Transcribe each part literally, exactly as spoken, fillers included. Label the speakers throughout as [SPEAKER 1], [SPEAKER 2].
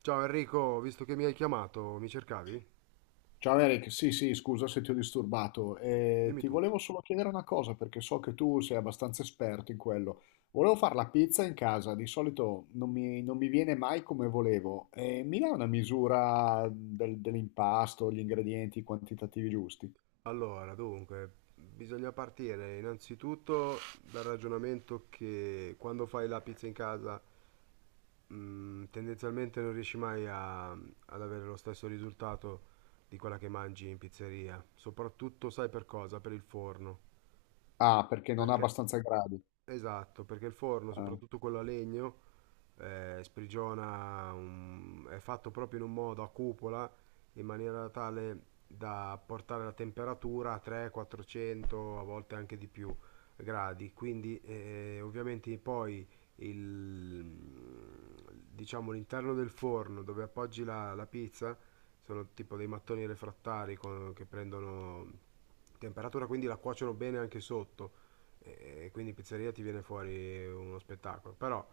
[SPEAKER 1] Ciao Enrico, visto che mi hai chiamato, mi cercavi?
[SPEAKER 2] Ciao Eric, sì sì, scusa se ti ho disturbato. Eh,
[SPEAKER 1] Dimmi
[SPEAKER 2] ti
[SPEAKER 1] tutto.
[SPEAKER 2] volevo solo chiedere una cosa perché so che tu sei abbastanza esperto in quello. Volevo fare la pizza in casa, di solito non mi, non mi viene mai come volevo. Eh, mi dai una misura del- dell'impasto, gli ingredienti, i quantitativi giusti?
[SPEAKER 1] Allora, dunque, bisogna partire innanzitutto dal ragionamento che quando fai la pizza in casa, mh, tendenzialmente non riesci mai a- ad avere lo stesso risultato di quella che mangi in pizzeria. Soprattutto, sai per cosa? Per il forno.
[SPEAKER 2] Ah, perché non ha
[SPEAKER 1] Perché?
[SPEAKER 2] abbastanza gradi.
[SPEAKER 1] Esatto, perché il forno,
[SPEAKER 2] Ah.
[SPEAKER 1] soprattutto quello a legno, eh, sprigiona, un- è fatto proprio in un modo a cupola in maniera tale da portare la temperatura a trecento quattrocento, a volte anche di più gradi. Quindi eh, ovviamente poi il, diciamo, l'interno del forno dove appoggi la, la pizza sono tipo dei mattoni refrattari con- che prendono temperatura, quindi la cuociono bene anche sotto e quindi pizzeria ti viene fuori uno spettacolo. Però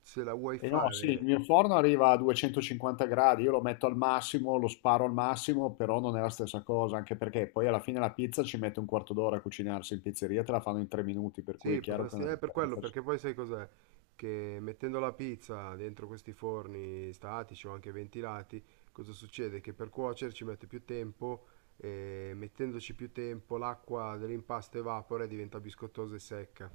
[SPEAKER 1] se la vuoi
[SPEAKER 2] E no, sì, il
[SPEAKER 1] fare,
[SPEAKER 2] mio forno arriva a duecentocinquanta gradi, io lo metto al massimo, lo sparo al massimo, però non è la stessa cosa, anche perché poi alla fine la pizza ci mette un quarto d'ora a cucinarsi, in pizzeria te la fanno in tre minuti, per cui
[SPEAKER 1] sì,
[SPEAKER 2] è chiaro che è
[SPEAKER 1] potresti,
[SPEAKER 2] una
[SPEAKER 1] eh, per quello,
[SPEAKER 2] differenza. C'è.
[SPEAKER 1] perché poi sai cos'è? Che mettendo la pizza dentro questi forni statici o anche ventilati, cosa succede? Che per cuocere ci mette più tempo e mettendoci più tempo l'acqua dell'impasto evapora e diventa biscottosa e secca.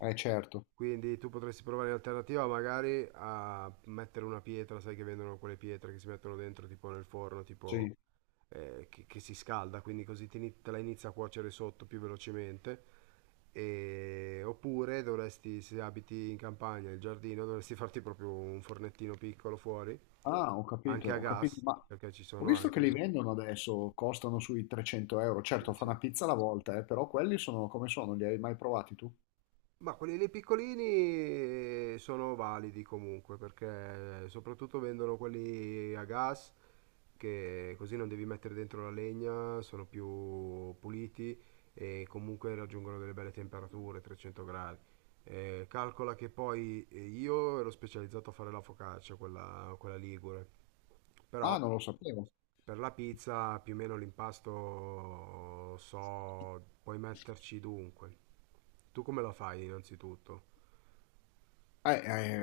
[SPEAKER 2] Eh certo,
[SPEAKER 1] Quindi tu potresti provare in alternativa magari a mettere una pietra, sai che vendono quelle pietre che si mettono dentro tipo nel forno, tipo
[SPEAKER 2] sì.
[SPEAKER 1] eh, che, che si scalda, quindi così te, ni- te la inizia a cuocere sotto più velocemente. E- oppure dovresti, se abiti in campagna, il giardino, dovresti farti proprio un fornettino piccolo fuori,
[SPEAKER 2] Ah, ho capito,
[SPEAKER 1] anche a
[SPEAKER 2] ho capito,
[SPEAKER 1] gas,
[SPEAKER 2] ma
[SPEAKER 1] perché ci
[SPEAKER 2] ho
[SPEAKER 1] sono
[SPEAKER 2] visto che
[SPEAKER 1] anche
[SPEAKER 2] li
[SPEAKER 1] adesso.
[SPEAKER 2] vendono adesso, costano sui trecento euro,
[SPEAKER 1] Sì,
[SPEAKER 2] certo fa
[SPEAKER 1] sì.
[SPEAKER 2] una pizza alla volta, eh, però quelli sono come sono, li hai mai provati tu?
[SPEAKER 1] Ma quelli lì piccolini eh, sono validi comunque perché eh, soprattutto vendono quelli a gas che così non devi mettere dentro la legna, sono più puliti e comunque raggiungono delle belle temperature, trecento gradi. Eh, calcola che poi eh, io ero specializzato a fare la focaccia, quella, quella ligure, però
[SPEAKER 2] Ah, non lo sapevo.
[SPEAKER 1] per la pizza più o meno l'impasto so, puoi metterci dunque. Tu come la fai innanzitutto?
[SPEAKER 2] Eh,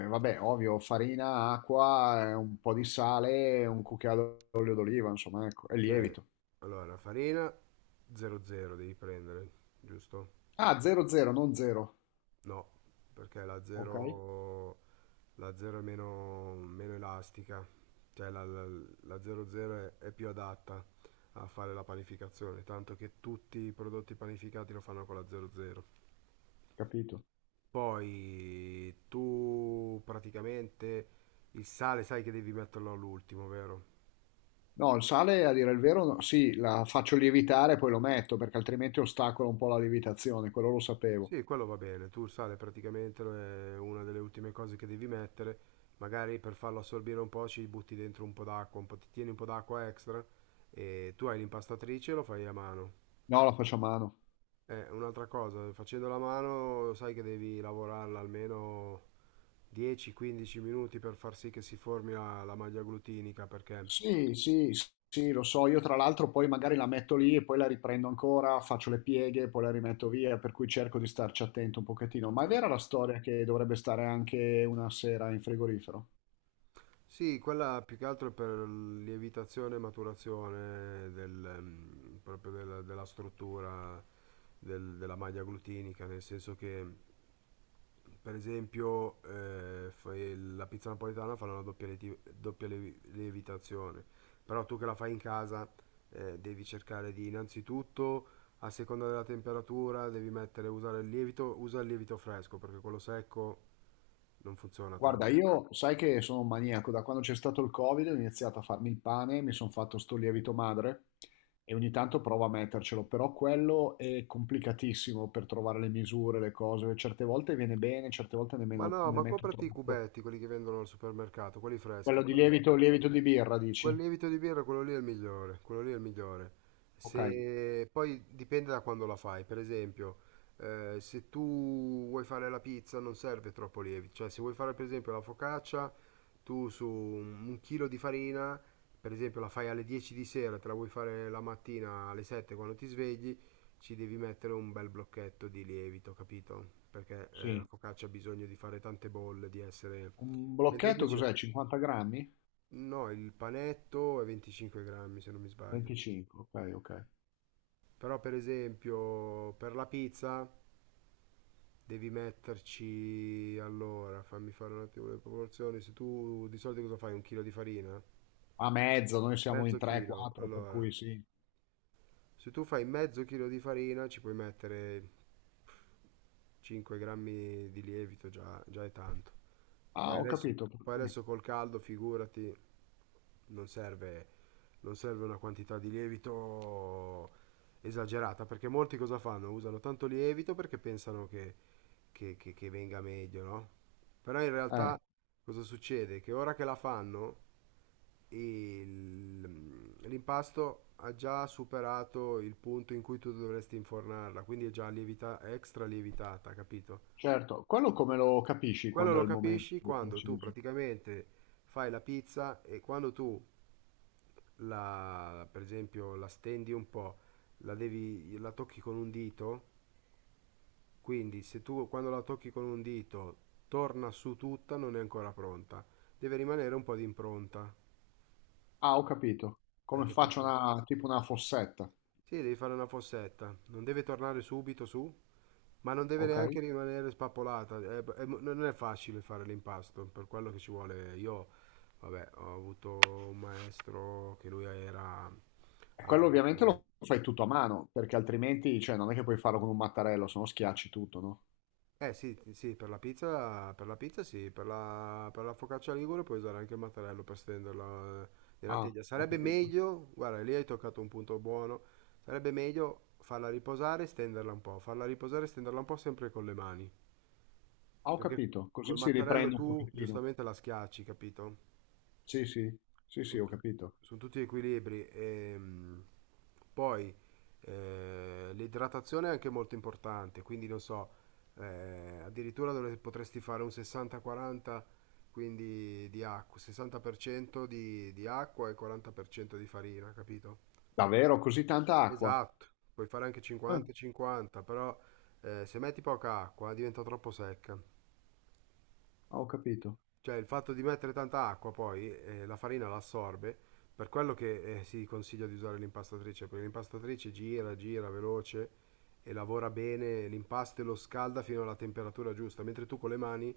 [SPEAKER 2] eh, vabbè, ovvio, farina, acqua, eh, un po' di sale, un cucchiaio d'olio d'oliva, insomma, ecco, e
[SPEAKER 1] Ok,
[SPEAKER 2] lievito.
[SPEAKER 1] allora farina doppio zero devi prendere, giusto?
[SPEAKER 2] Ah, zero zero, non zero.
[SPEAKER 1] No, perché la
[SPEAKER 2] Ok,
[SPEAKER 1] 0 la zero è meno, meno elastica, cioè la, la, la doppio zero è, è più adatta a fare la panificazione, tanto che tutti i prodotti panificati lo fanno con la doppio zero.
[SPEAKER 2] capito.
[SPEAKER 1] Poi tu praticamente il sale sai che devi metterlo all'ultimo, vero?
[SPEAKER 2] No, il sale, a dire il vero, no, sì, la faccio lievitare e poi lo metto, perché altrimenti ostacola un po' la lievitazione, quello lo sapevo.
[SPEAKER 1] Sì, quello va bene. Tu il sale praticamente lo- è una delle ultime cose che devi mettere. Magari per farlo assorbire un po' ci butti dentro un po' d'acqua, un po', ti tieni un po' d'acqua extra e tu hai l'impastatrice e lo fai a mano.
[SPEAKER 2] No, la faccio a mano.
[SPEAKER 1] Eh, un'altra cosa, facendo la mano sai che devi lavorarla almeno dieci quindici minuti per far sì che si formi la, la maglia glutinica perché.
[SPEAKER 2] Sì, sì, s- sì, lo so. Io tra l'altro poi magari la metto lì e poi la riprendo ancora, faccio le pieghe, poi la rimetto via, per cui cerco di starci attento un pochettino. Ma è vera la storia che dovrebbe stare anche una sera in frigorifero?
[SPEAKER 1] Sì, quella più che altro è per lievitazione e maturazione del, mm, proprio della, della struttura del- della maglia glutinica, nel senso che, per esempio, eh, fai- la pizza napoletana fa una doppia, lieti- doppia lievi- lievitazione, però tu che la fai in casa, eh, devi cercare di innanzitutto, a seconda della temperatura, devi mettere, usare il lievito, usa il lievito fresco, perché quello secco non funziona tanto.
[SPEAKER 2] Guarda, io sai che sono un maniaco, da quando c'è stato il Covid ho iniziato a farmi il pane, mi sono fatto sto lievito madre e ogni tanto provo a mettercelo, però quello è complicatissimo per trovare le misure, le cose, certe volte viene bene, certe volte
[SPEAKER 1] Ma
[SPEAKER 2] nemmeno
[SPEAKER 1] no,
[SPEAKER 2] ne
[SPEAKER 1] ma
[SPEAKER 2] metto
[SPEAKER 1] comprati i
[SPEAKER 2] troppo.
[SPEAKER 1] cubetti, quelli che vendono al supermercato, quelli freschi.
[SPEAKER 2] Quello di
[SPEAKER 1] quel-
[SPEAKER 2] lievito, lievito di birra,
[SPEAKER 1] Quel
[SPEAKER 2] dici?
[SPEAKER 1] lievito di birra, quello lì è il migliore, quello lì è il migliore.
[SPEAKER 2] Ok,
[SPEAKER 1] Se poi dipende da quando la fai, per esempio, eh, se tu vuoi fare la pizza non serve troppo lievito, cioè se vuoi fare per esempio la focaccia, tu su un un chilo di farina, per esempio la fai alle dieci di sera, te la vuoi fare la mattina alle sette quando ti svegli, ci devi mettere un bel blocchetto di lievito, capito? Perché eh, la
[SPEAKER 2] sì.
[SPEAKER 1] focaccia ha bisogno di fare tante bolle, di essere.
[SPEAKER 2] Un
[SPEAKER 1] Mentre
[SPEAKER 2] blocchetto
[SPEAKER 1] invece.
[SPEAKER 2] cos'è? cinquanta grammi?
[SPEAKER 1] No, il panetto è venticinque grammi se non mi sbaglio.
[SPEAKER 2] venticinque, ok, ok.
[SPEAKER 1] Però per esempio per la pizza devi metterci, allora fammi fare un attimo le proporzioni, se tu di solito cosa fai? Un chilo di farina?
[SPEAKER 2] A mezzo, noi siamo in
[SPEAKER 1] Mezzo chilo,
[SPEAKER 2] tre quattro, per
[SPEAKER 1] allora.
[SPEAKER 2] cui sì.
[SPEAKER 1] Se tu fai mezzo chilo di farina ci puoi mettere cinque grammi di lievito, già, già è tanto.
[SPEAKER 2] Ah,
[SPEAKER 1] Poi
[SPEAKER 2] ho
[SPEAKER 1] adesso,
[SPEAKER 2] capito. per
[SPEAKER 1] poi
[SPEAKER 2] cui-
[SPEAKER 1] adesso col caldo, figurati, non serve non serve una quantità di lievito esagerata, perché molti cosa fanno? Usano tanto lievito perché pensano che, che- che- che venga meglio, no? Però in
[SPEAKER 2] Eh,
[SPEAKER 1] realtà cosa succede? Che ora che la fanno, il- l'impasto ha già superato il punto in cui tu dovresti infornarla, quindi è già lievita- extra lievitata, capito?
[SPEAKER 2] certo. Quello come lo capisci
[SPEAKER 1] Quello
[SPEAKER 2] quando è
[SPEAKER 1] lo
[SPEAKER 2] il
[SPEAKER 1] capisci
[SPEAKER 2] momento
[SPEAKER 1] quando tu
[SPEAKER 2] preciso?
[SPEAKER 1] praticamente fai la pizza e quando tu la, per esempio, la stendi un po', la devi, la tocchi con un dito, quindi se tu quando la tocchi con un dito torna su tutta, non è ancora pronta. Deve rimanere un po' di impronta,
[SPEAKER 2] Ah, ho capito.
[SPEAKER 1] hai
[SPEAKER 2] Come faccio
[SPEAKER 1] capito?
[SPEAKER 2] una, tipo una fossetta,
[SPEAKER 1] Sì, devi fare una fossetta, non deve tornare subito su. Ma non deve
[SPEAKER 2] ok?
[SPEAKER 1] neanche rimanere spappolata, è- è- non è facile fare l'impasto, per quello che ci vuole. Io, vabbè, ho avuto un maestro che lui era,
[SPEAKER 2] E
[SPEAKER 1] ha
[SPEAKER 2] quello ovviamente
[SPEAKER 1] lavorato.
[SPEAKER 2] lo fai tutto a mano, perché altrimenti, cioè, non è che puoi farlo con un mattarello, se no schiacci tutto, no?
[SPEAKER 1] Eh sì, sì, per la pizza, per la pizza sì, per la, per la focaccia ligure puoi usare anche il mattarello per stenderla eh, nella
[SPEAKER 2] Ah,
[SPEAKER 1] teglia.
[SPEAKER 2] ho
[SPEAKER 1] Sarebbe
[SPEAKER 2] capito.
[SPEAKER 1] meglio, guarda, lì hai toccato un punto buono, sarebbe meglio farla riposare e stenderla un po', farla riposare e stenderla un po' sempre con le mani,
[SPEAKER 2] Ah, ho
[SPEAKER 1] perché
[SPEAKER 2] capito.
[SPEAKER 1] col
[SPEAKER 2] Così si
[SPEAKER 1] mattarello
[SPEAKER 2] riprende un
[SPEAKER 1] tu
[SPEAKER 2] pochettino.
[SPEAKER 1] giustamente la schiacci, capito?
[SPEAKER 2] Sì, sì. Sì, sì,
[SPEAKER 1] Sono
[SPEAKER 2] ho
[SPEAKER 1] tu-
[SPEAKER 2] capito.
[SPEAKER 1] sono tutti equilibri. ehm, poi eh, l'idratazione è anche molto importante, quindi non so, eh, addirittura dove potresti fare un sessanta quaranta, quindi di acqua, sessanta per cento di, di acqua e quaranta per cento di farina, capito?
[SPEAKER 2] Davvero così tanta acqua?
[SPEAKER 1] Esatto, puoi fare anche
[SPEAKER 2] Eh,
[SPEAKER 1] cinquanta e cinquanta, però eh, se metti poca acqua eh, diventa troppo secca.
[SPEAKER 2] ho capito.
[SPEAKER 1] Cioè il fatto di mettere tanta acqua poi eh, la farina la assorbe, per quello che eh, si consiglia di usare l'impastatrice, perché l'impastatrice gira, gira veloce e lavora bene l'impasto e lo scalda fino alla temperatura giusta, mentre tu con le mani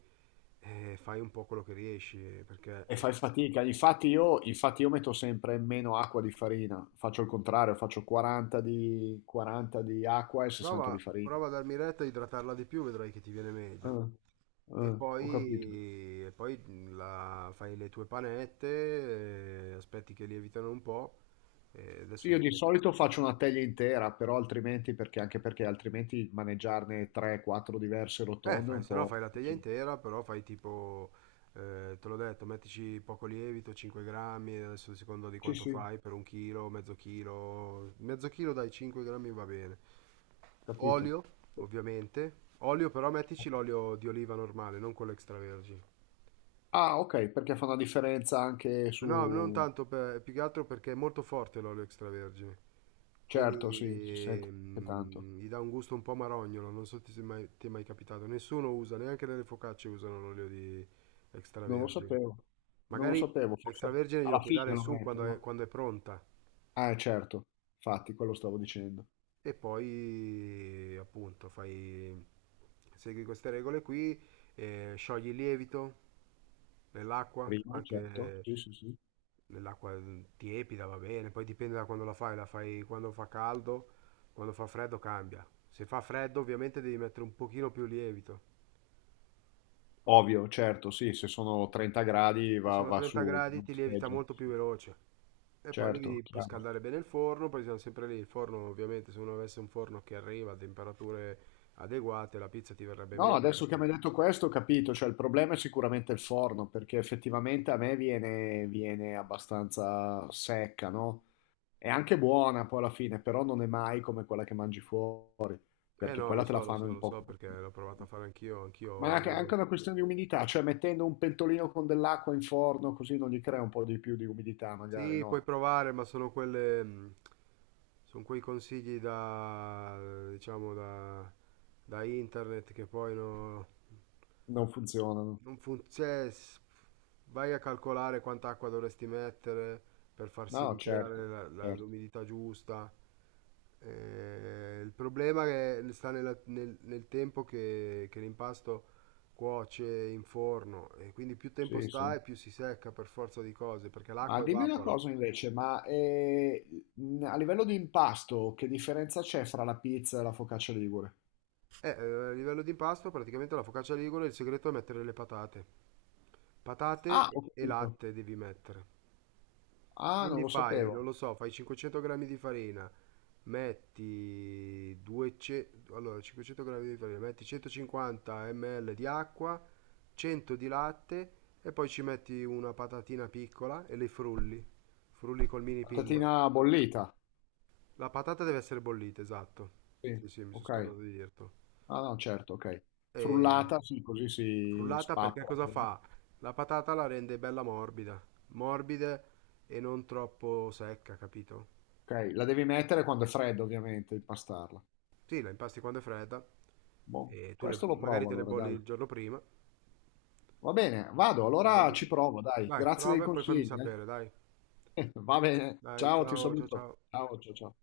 [SPEAKER 1] eh, fai un po' quello che riesci, eh, perché
[SPEAKER 2] E fai
[SPEAKER 1] eh,
[SPEAKER 2] fatica. Infatti io, infatti io metto sempre meno acqua di farina. Faccio il contrario, faccio quaranta di, quaranta di acqua e sessanta di
[SPEAKER 1] prova,
[SPEAKER 2] farina.
[SPEAKER 1] prova a darmi retta a idratarla di più, vedrai che ti viene meglio.
[SPEAKER 2] Eh,
[SPEAKER 1] E
[SPEAKER 2] eh, ho capito.
[SPEAKER 1] poi, e poi la- fai le tue panette, eh, aspetti che lievitano un po', e
[SPEAKER 2] Sì,
[SPEAKER 1] adesso
[SPEAKER 2] io di
[SPEAKER 1] dipende.
[SPEAKER 2] solito faccio una teglia intera, però altrimenti, perché anche perché altrimenti maneggiarne tre quattro diverse
[SPEAKER 1] Eh,
[SPEAKER 2] rotonde è
[SPEAKER 1] fai,
[SPEAKER 2] un
[SPEAKER 1] se no
[SPEAKER 2] po'
[SPEAKER 1] fai la teglia
[SPEAKER 2] così.
[SPEAKER 1] intera, però fai tipo, eh, te l'ho detto, mettici poco lievito, cinque grammi, adesso secondo di
[SPEAKER 2] Sì,
[SPEAKER 1] quanto
[SPEAKER 2] sì,
[SPEAKER 1] fai, per un chilo, mezzo chilo, mezzo chilo dai cinque grammi va bene.
[SPEAKER 2] capito.
[SPEAKER 1] Olio, ovviamente. Olio però mettici l'olio di oliva normale, non quello extravergine.
[SPEAKER 2] Ah, ok, perché fa una differenza anche
[SPEAKER 1] No, non
[SPEAKER 2] su.
[SPEAKER 1] tanto per, più che altro perché è molto forte l'olio extravergine,
[SPEAKER 2] Certo, sì, si
[SPEAKER 1] quindi
[SPEAKER 2] sente tanto.
[SPEAKER 1] mm, gli dà un gusto un po' marognolo, non so se ti è mai, ti è mai capitato, nessuno usa, neanche nelle focacce usano l'olio di
[SPEAKER 2] Non lo
[SPEAKER 1] extravergine.
[SPEAKER 2] sapevo, non lo
[SPEAKER 1] Magari
[SPEAKER 2] sapevo, forse
[SPEAKER 1] l'extravergine glielo
[SPEAKER 2] alla
[SPEAKER 1] puoi dare
[SPEAKER 2] fine lo
[SPEAKER 1] su quando è,
[SPEAKER 2] mettono.
[SPEAKER 1] quando è pronta
[SPEAKER 2] Ah, certo, infatti, quello stavo dicendo.
[SPEAKER 1] e poi appunto fai, segui queste regole qui, eh, sciogli il lievito nell'acqua,
[SPEAKER 2] Prima, certo,
[SPEAKER 1] anche
[SPEAKER 2] sì, sì, sì.
[SPEAKER 1] nell'acqua mm, tiepida va bene, poi dipende da quando la fai, la fai quando fa caldo, quando fa freddo cambia. Se fa freddo ovviamente devi mettere un pochino più lievito,
[SPEAKER 2] Ovvio, certo, sì, se sono trenta gradi
[SPEAKER 1] e se
[SPEAKER 2] va,
[SPEAKER 1] no
[SPEAKER 2] va su
[SPEAKER 1] trenta gradi
[SPEAKER 2] una
[SPEAKER 1] ti lievita
[SPEAKER 2] scheggia.
[SPEAKER 1] molto più veloce. E poi
[SPEAKER 2] Certo,
[SPEAKER 1] devi poi
[SPEAKER 2] chiaro.
[SPEAKER 1] scaldare bene il forno, poi siamo sempre lì, il forno ovviamente se uno avesse un forno che arriva a temperature adeguate la pizza ti verrebbe
[SPEAKER 2] No,
[SPEAKER 1] meglio
[SPEAKER 2] adesso che
[SPEAKER 1] perché.
[SPEAKER 2] mi hai detto questo ho capito, cioè il problema è sicuramente il forno, perché effettivamente a me viene, viene abbastanza secca, no? È anche buona poi alla fine, però non è mai come quella che mangi fuori,
[SPEAKER 1] Eh
[SPEAKER 2] perché
[SPEAKER 1] no,
[SPEAKER 2] quella
[SPEAKER 1] lo
[SPEAKER 2] te la
[SPEAKER 1] so, lo
[SPEAKER 2] fanno
[SPEAKER 1] so,
[SPEAKER 2] in
[SPEAKER 1] lo
[SPEAKER 2] poco.
[SPEAKER 1] so perché l'ho provato a fare anch'io,
[SPEAKER 2] Ma
[SPEAKER 1] anch'io.
[SPEAKER 2] anche anche una questione di umidità, cioè mettendo un pentolino con dell'acqua in forno così non gli crea un po' di più di umidità, magari
[SPEAKER 1] Sì, puoi
[SPEAKER 2] no,
[SPEAKER 1] provare, ma sono quelle, mh, sono quei consigli da, diciamo, da, da internet che poi no-
[SPEAKER 2] non funzionano.
[SPEAKER 1] non funziona. Vai a calcolare quanta acqua dovresti mettere per far sì
[SPEAKER 2] No,
[SPEAKER 1] di creare
[SPEAKER 2] certo,
[SPEAKER 1] la- la-
[SPEAKER 2] certo,
[SPEAKER 1] l'umidità giusta. Eh, il problema che sta nella- nel, nel tempo che, che, l'impasto cuoce in forno e quindi più tempo
[SPEAKER 2] sì,
[SPEAKER 1] sta
[SPEAKER 2] sì.
[SPEAKER 1] e più si secca per forza di cose, perché
[SPEAKER 2] Ma
[SPEAKER 1] l'acqua
[SPEAKER 2] dimmi una
[SPEAKER 1] evapora.
[SPEAKER 2] cosa invece, ma eh, mh, a livello di impasto, che differenza c'è fra la pizza e la focaccia ligure?
[SPEAKER 1] Eh, eh, a livello di impasto, praticamente la focaccia ligure, il segreto è mettere le patate. Patate
[SPEAKER 2] Ah, ho
[SPEAKER 1] e e
[SPEAKER 2] capito.
[SPEAKER 1] latte devi mettere.
[SPEAKER 2] Ah, non
[SPEAKER 1] Quindi
[SPEAKER 2] lo
[SPEAKER 1] fai, non
[SPEAKER 2] sapevo.
[SPEAKER 1] lo so, fai cinquecento grammi di farina, metti duecento, allora, cinquecento grammi di farina, metti centocinquanta millilitri di acqua, cento di latte e poi ci metti una patatina piccola e le frulli. Frulli col mini pinner.
[SPEAKER 2] Patatina bollita.
[SPEAKER 1] La patata deve essere bollita, esatto.
[SPEAKER 2] Sì,
[SPEAKER 1] Sì, sì, mi sono
[SPEAKER 2] ok.
[SPEAKER 1] scordato di dirtelo.
[SPEAKER 2] Ah, no, certo, ok.
[SPEAKER 1] E
[SPEAKER 2] Frullata, sì, così si
[SPEAKER 1] frullata perché
[SPEAKER 2] spappola.
[SPEAKER 1] cosa fa? La patata la rende bella morbida, morbida e non troppo secca, capito?
[SPEAKER 2] Ok, la devi mettere quando è fredda, ovviamente, impastarla.
[SPEAKER 1] Sì, la impasti quando è fredda
[SPEAKER 2] Boh,
[SPEAKER 1] e tu le,
[SPEAKER 2] questo lo
[SPEAKER 1] magari
[SPEAKER 2] provo
[SPEAKER 1] te le
[SPEAKER 2] allora,
[SPEAKER 1] bolli
[SPEAKER 2] dai.
[SPEAKER 1] il giorno prima.
[SPEAKER 2] Va bene, vado,
[SPEAKER 1] le
[SPEAKER 2] allora ci
[SPEAKER 1] bolli-
[SPEAKER 2] provo, dai.
[SPEAKER 1] Dai,
[SPEAKER 2] Grazie dei
[SPEAKER 1] prova e poi fammi
[SPEAKER 2] consigli,
[SPEAKER 1] sapere, dai.
[SPEAKER 2] eh. Va bene,
[SPEAKER 1] Dai,
[SPEAKER 2] ciao, ti
[SPEAKER 1] ciao, ciao,
[SPEAKER 2] saluto.
[SPEAKER 1] ciao.
[SPEAKER 2] Ciao, ciao, ciao.